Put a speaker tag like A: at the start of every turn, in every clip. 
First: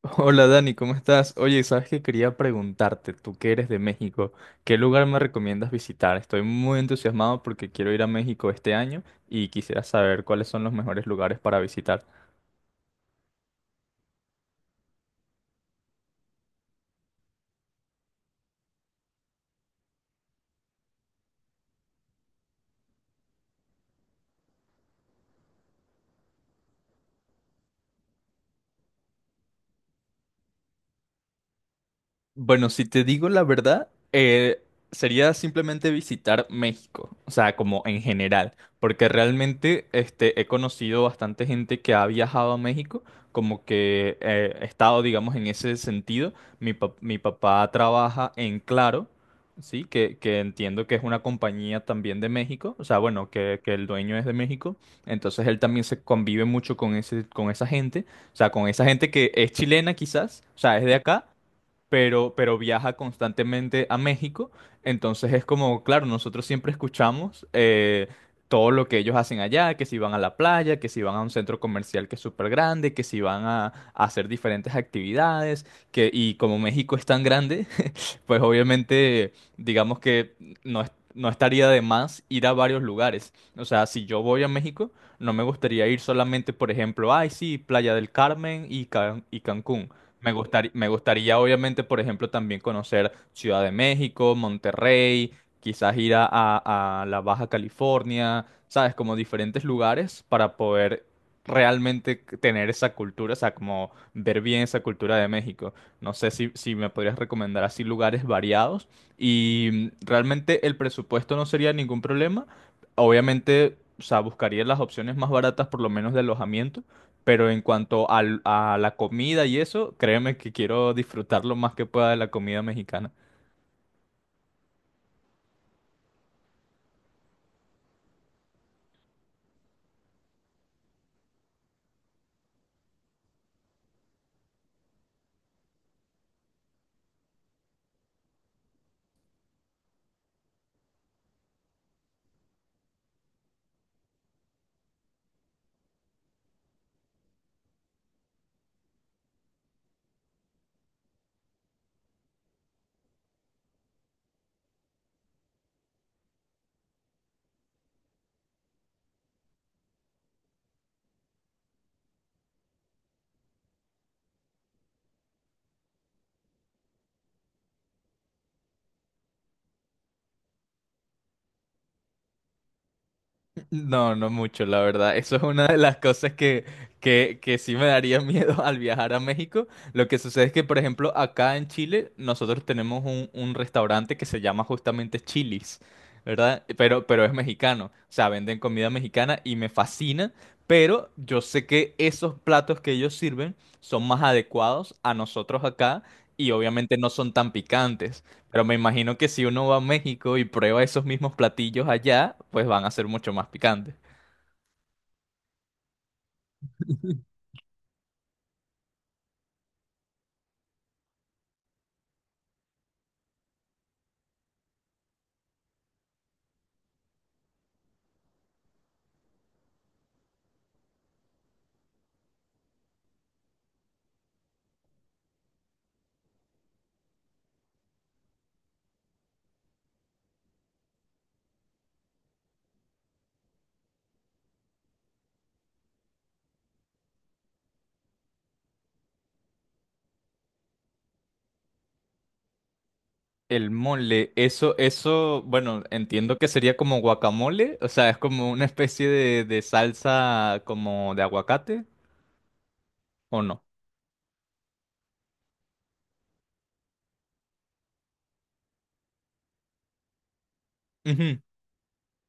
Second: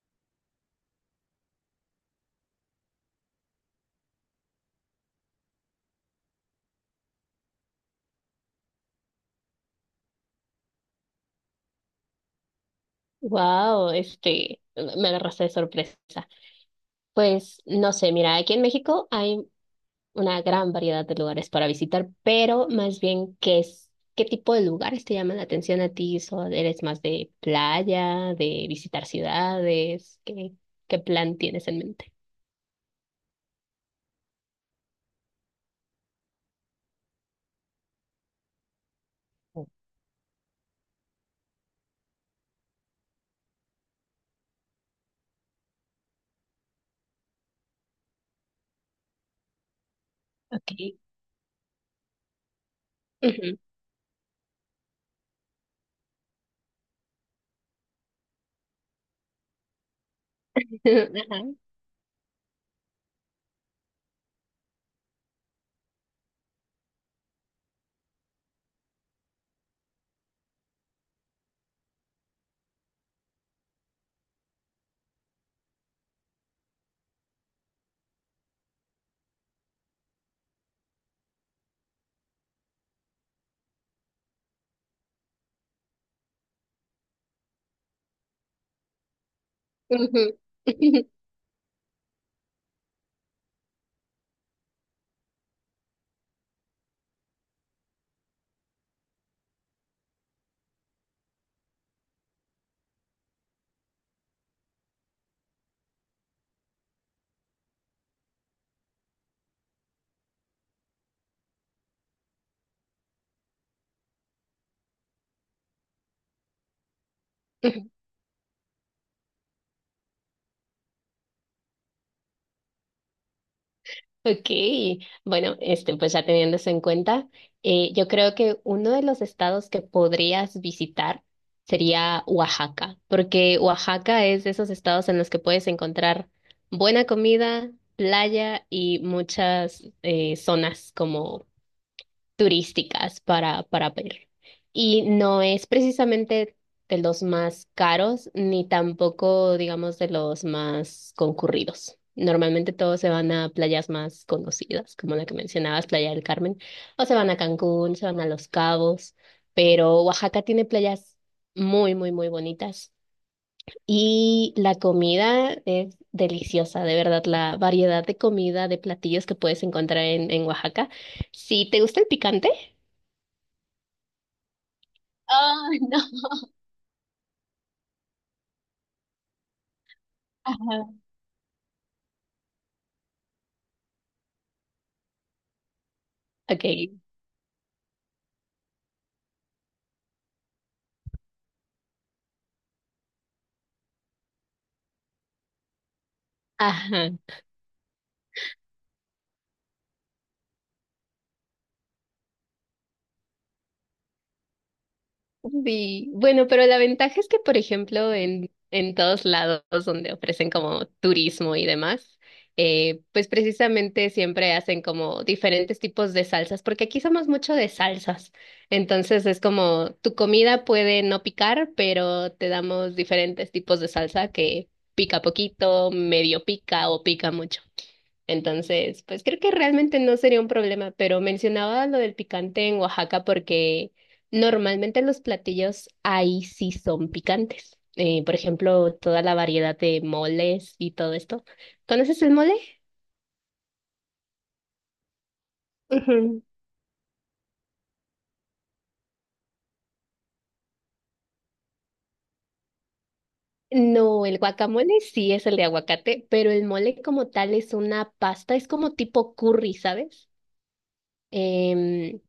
A: Hola Dani, ¿cómo estás? Oye, sabes que quería preguntarte, tú que eres de México, ¿qué lugar me recomiendas visitar? Estoy muy entusiasmado porque quiero ir a México este año y quisiera saber cuáles son los mejores lugares para visitar.
B: Me agarraste de sorpresa. Pues no sé, mira, aquí en México hay una gran variedad de lugares para visitar, pero más bien, ¿qué tipo de lugares te llaman la atención a ti? ¿Eres más de playa, de visitar ciudades? ¿Qué plan tienes en mente?
A: Bueno, si te digo la verdad, sería simplemente visitar México, o sea, como en general, porque realmente este, he conocido bastante gente que ha viajado a México, como que he estado, digamos, en ese sentido. Mi papá trabaja en Claro, ¿sí? Que entiendo que
B: Okay.
A: es una compañía también de México, o sea, bueno,
B: Ujú.
A: que el dueño es de México, entonces él también se convive mucho con ese, con esa gente, o sea, con esa gente que es chilena quizás, o sea, es de acá
B: Ajá.
A: pero viaja constantemente a México. Entonces es como, claro, nosotros siempre escuchamos todo lo que ellos hacen allá, que si van a la playa, que si van a un centro comercial que es súper grande, que si van a hacer diferentes actividades, que, y como México es tan grande, pues obviamente digamos que no, no estaría de más ir a varios lugares. O sea, si yo voy a México, no me gustaría ir solamente, por ejemplo, ay, sí, Playa del Carmen y Cancún.
B: Ujú.
A: Me gustaría obviamente, por ejemplo, también conocer Ciudad de México, Monterrey, quizás ir a la Baja California, ¿sabes? Como diferentes lugares para poder realmente tener esa cultura, o sea, como ver bien esa cultura de México. No sé si me podrías recomendar así lugares variados. Y realmente el presupuesto no sería ningún problema. Obviamente, o sea, buscaría las opciones más baratas, por lo menos de alojamiento. Pero en cuanto a la comida y eso, créeme que quiero disfrutar lo más que pueda de la comida mexicana.
B: Ok, bueno, pues ya teniendo eso en cuenta, yo creo que uno de los estados que podrías visitar sería Oaxaca, porque Oaxaca es de esos estados en los que puedes encontrar buena comida, playa y muchas zonas como turísticas para ver. Y no es precisamente de los más caros, ni tampoco, digamos, de los más concurridos. Normalmente todos se van a playas más conocidas, como la que mencionabas, Playa del Carmen, o se van a Cancún, se van a Los Cabos, pero Oaxaca tiene playas muy, muy, muy bonitas. Y la comida es deliciosa, de verdad, la variedad de comida, de platillos que puedes encontrar en Oaxaca. Si te gusta el picante,
A: No, no mucho, la verdad. Eso es una
B: ah,
A: de las
B: no.
A: cosas que, que sí me daría miedo al viajar a México. Lo que sucede es que, por
B: Ajá.
A: ejemplo, acá en Chile nosotros tenemos un restaurante que se llama justamente Chili's, ¿verdad?
B: Ok.
A: Pero es mexicano. O sea, venden comida mexicana y me fascina, pero yo sé que esos platos que ellos sirven son más adecuados a nosotros acá y obviamente no
B: Ajá.
A: son tan picantes. Pero me imagino que si uno va a México y prueba esos mismos platillos allá, pues van a ser mucho más picantes.
B: Sí. Bueno, pero la ventaja es que, por ejemplo, en todos lados donde ofrecen como turismo y demás, pues precisamente siempre hacen como diferentes tipos de salsas, porque aquí somos mucho de salsas. Entonces es como tu comida puede no picar, pero te damos diferentes tipos de salsa que pica poquito, medio pica o pica mucho. Entonces, pues creo que realmente no sería un problema, pero mencionaba lo del picante en Oaxaca porque normalmente los platillos ahí sí son picantes. Por ejemplo, toda la variedad de moles y todo esto. ¿Conoces el mole?
A: El mole, eso, bueno, entiendo
B: Ujú.
A: que sería como guacamole, o sea, es como una especie de salsa como de aguacate, ¿o no?
B: No, el guacamole sí es el de aguacate, pero el mole como tal es una pasta, es como tipo curry, ¿sabes?
A: Ujú.
B: Em,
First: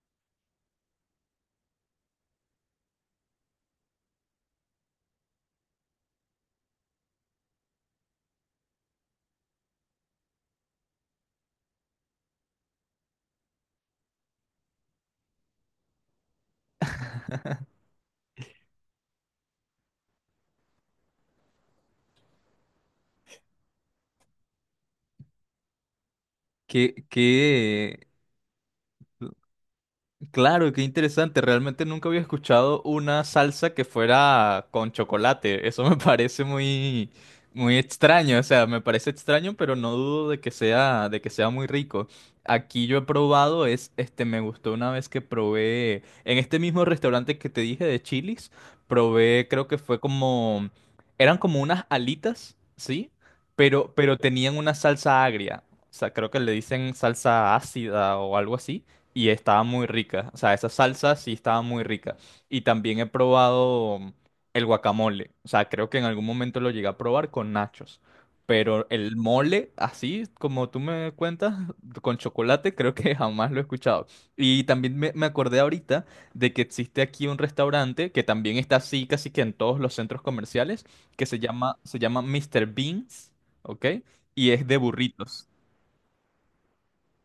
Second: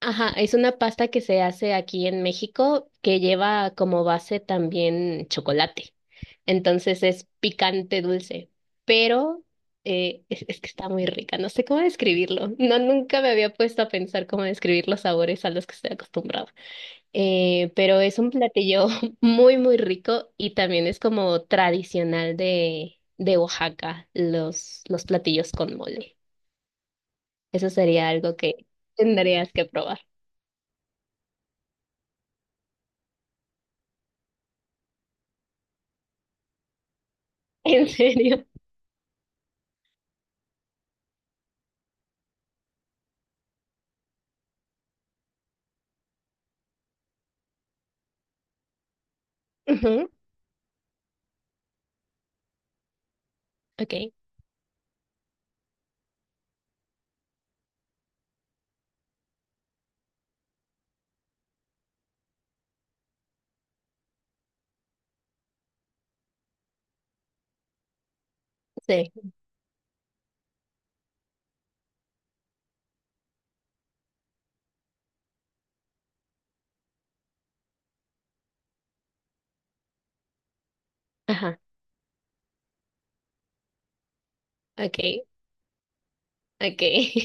B: Ajá, es una pasta que se hace aquí en México que lleva como base también chocolate. Entonces es picante dulce, pero es que está muy rica. No sé cómo describirlo. No, nunca me había puesto a pensar cómo describir los sabores a los que estoy acostumbrada. Pero es un platillo muy, muy rico y también es como tradicional de Oaxaca, los platillos con mole.
A: ¿Qué,
B: Eso
A: qué?
B: sería algo que tendrías que probar.
A: Claro, qué interesante. Realmente nunca había escuchado una salsa que fuera con chocolate. Eso me parece muy, muy
B: ¿En
A: extraño. O
B: serio?
A: sea, me parece extraño, pero no dudo de que sea muy rico. Aquí yo he probado, me gustó una vez que probé en este mismo restaurante que te dije de Chili's, probé, creo que fue
B: Ujú.
A: como, eran como unas alitas, ¿sí? Pero,
B: Ok,
A: pero tenían una salsa agria. O sea, creo que le dicen salsa ácida o algo así y estaba muy rica. O sea, esa salsa sí estaba muy rica. Y también he probado el guacamole. O sea, creo que en algún momento lo llegué a probar con nachos. Pero
B: sí,
A: el mole, así como tú me cuentas, con chocolate, creo que jamás lo he escuchado. Y también me acordé ahorita de que existe aquí un restaurante que también está así casi que en todos los centros comerciales, que se
B: ajá,
A: llama, se llama Mr. Beans, ¿ok? Y es de
B: ok,
A: burritos.
B: ok.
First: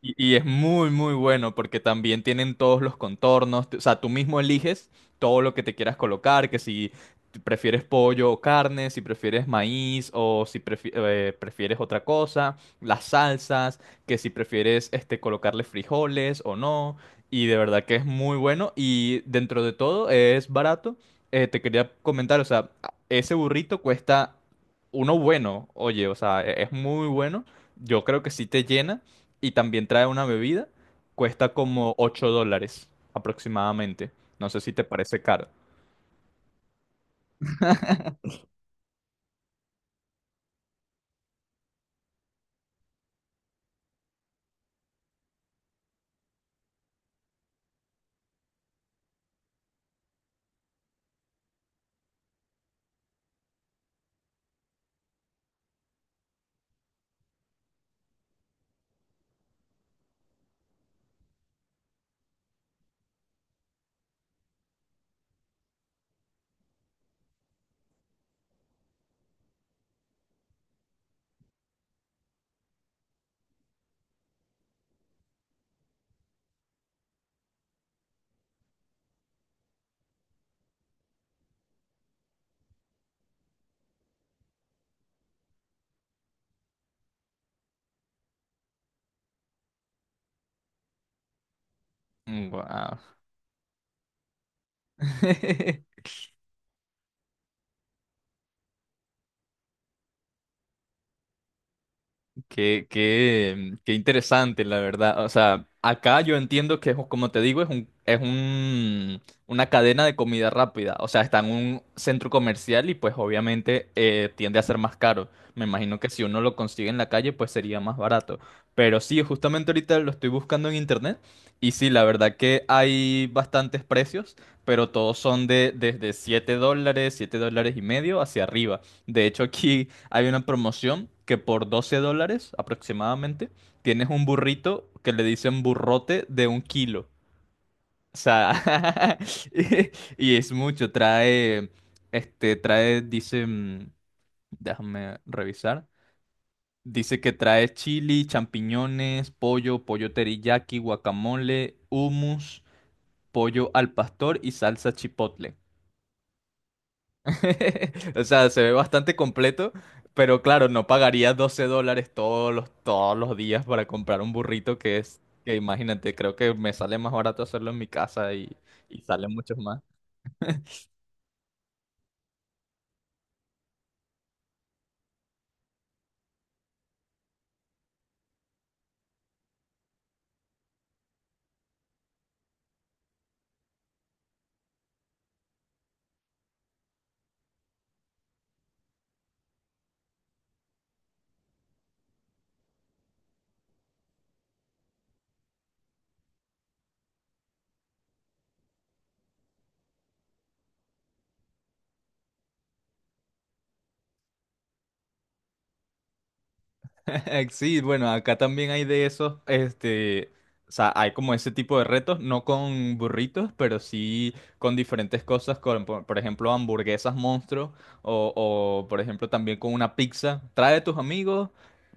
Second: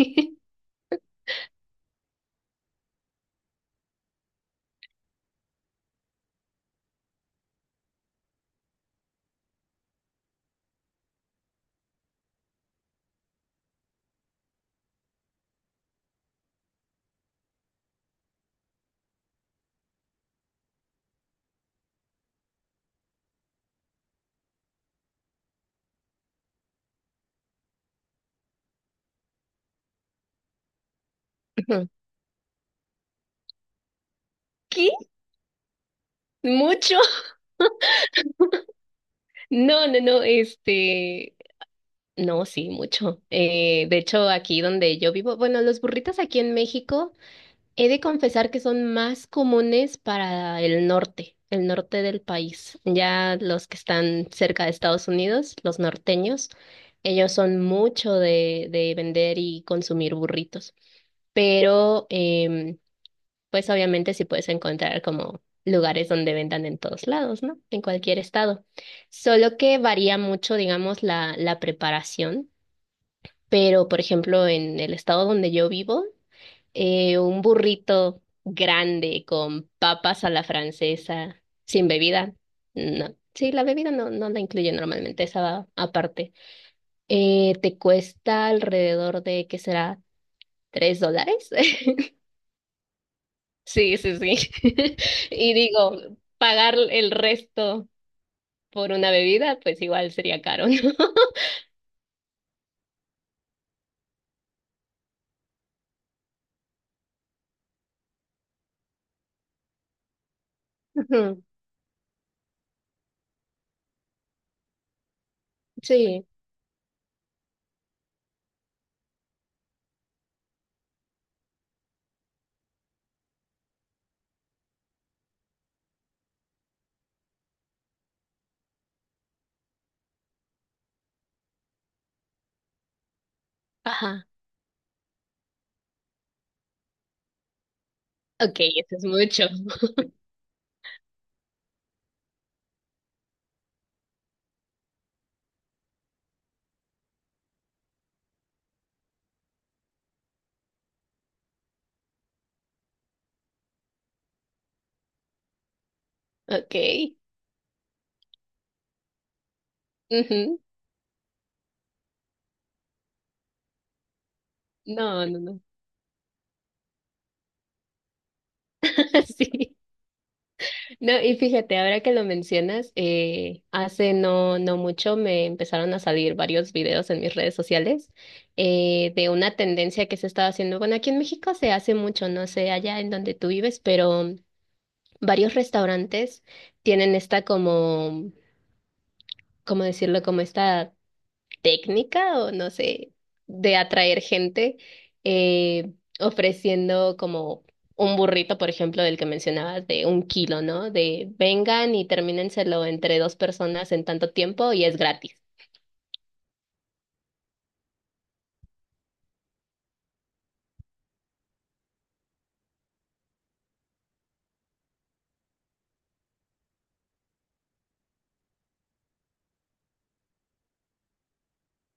A: Y es muy, muy bueno porque también tienen todos los contornos. O sea, tú mismo eliges todo lo que te quieras colocar, que si prefieres pollo o carne, si prefieres maíz o si prefieres otra cosa, las salsas, que si prefieres este, colocarle frijoles o no. Y de verdad que es muy bueno y dentro de todo es barato. Te quería comentar, o sea, ese burrito cuesta uno bueno, oye, o sea, es muy bueno. Yo creo que sí te llena y también trae una bebida, cuesta
B: Ujú.
A: como $8 aproximadamente. No sé si te
B: ¿Qué?
A: parece caro.
B: ¿Mucho? No, no, no, no, sí, mucho. De hecho, aquí donde yo vivo, bueno, los burritos aquí en México, he de confesar que son más comunes para el norte del país. Ya los que están cerca de Estados Unidos, los norteños, ellos son mucho de vender y consumir burritos. Pero pues obviamente sí puedes encontrar como lugares donde vendan en todos lados, ¿no? En cualquier estado. Solo que varía mucho, digamos, la preparación, pero por ejemplo, en el estado donde yo vivo, un burrito grande con papas a la francesa, sin bebida, no. Sí, la bebida no, no la incluye normalmente, esa va aparte. Te cuesta alrededor de, ¿qué será? ¿$3?
A: Mm, wow.
B: Sí, sí, sí. Y digo, pagar el resto por una bebida, pues igual sería caro, ¿no?
A: Qué interesante, la verdad. O sea, acá yo entiendo que, es, como te digo, una cadena de comida rápida. O sea, está
B: Ujú.
A: en un centro comercial y pues obviamente tiende a ser más caro. Me imagino que si
B: Sí,
A: uno lo consigue en la calle, pues sería más barato. Pero sí, justamente ahorita lo estoy buscando en internet. Y sí, la verdad que hay bastantes precios, pero todos son de desde $7, $7.50 hacia arriba. De hecho, aquí hay una promoción que por $12 aproximadamente tienes un
B: ajá.
A: burrito que le dicen burrote de un kilo. O
B: Ok, eso es
A: sea,
B: mucho.
A: y, y es mucho. Trae, dice, déjame revisar. Dice que trae chili, champiñones, pollo, pollo teriyaki, guacamole, hummus, pollo al pastor y salsa chipotle.
B: Ok.
A: O sea, se ve bastante completo, pero
B: Ujú.
A: claro, no pagaría $12 todos los días para comprar un burrito que es,
B: No, no,
A: que
B: no.
A: imagínate, creo que me sale más barato hacerlo en mi casa y sale mucho
B: Sí.
A: más.
B: No, y fíjate, ahora que lo mencionas, hace no, no mucho me empezaron a salir varios videos en mis redes sociales de una tendencia que se estaba haciendo. Bueno, aquí en México se hace mucho, no sé allá en donde tú vives, pero varios restaurantes tienen esta como, ¿cómo decirlo? Como esta técnica o no sé, de atraer gente eh, ofreciendo como un burrito, por ejemplo, del que mencionabas, de 1 kilo, ¿no? De vengan y termínenselo entre dos personas en tanto tiempo y es gratis.
A: Sí, bueno, acá también hay de esos, este, o sea, hay como ese tipo de retos, no con burritos, pero sí con diferentes cosas, con, por ejemplo, hamburguesas monstruo o, por ejemplo, también con una pizza. Trae a tus amigos,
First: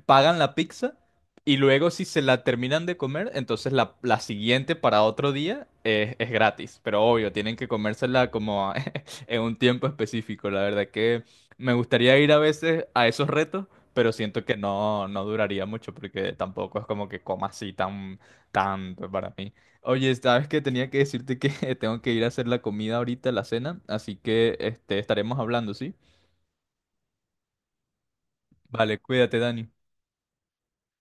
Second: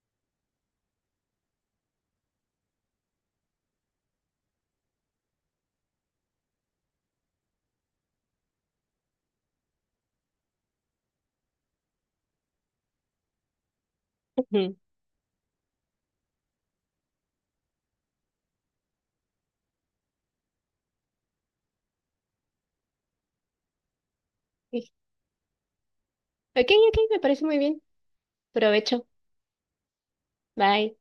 A: pagan la pizza y luego si se la terminan de comer, entonces la siguiente para otro día es gratis, pero obvio, tienen que comérsela como en un tiempo específico. La verdad que me gustaría ir a veces a esos retos pero siento que no, no duraría mucho porque tampoco es como que coma así tan tanto para mí. Oye, sabes que tenía que decirte que tengo que ir a hacer la comida ahorita, la cena, así que este, estaremos hablando, ¿sí?
B: Ok, ok, me parece muy bien.
A: Vale,
B: Provecho.
A: cuídate, Dani.
B: Bye.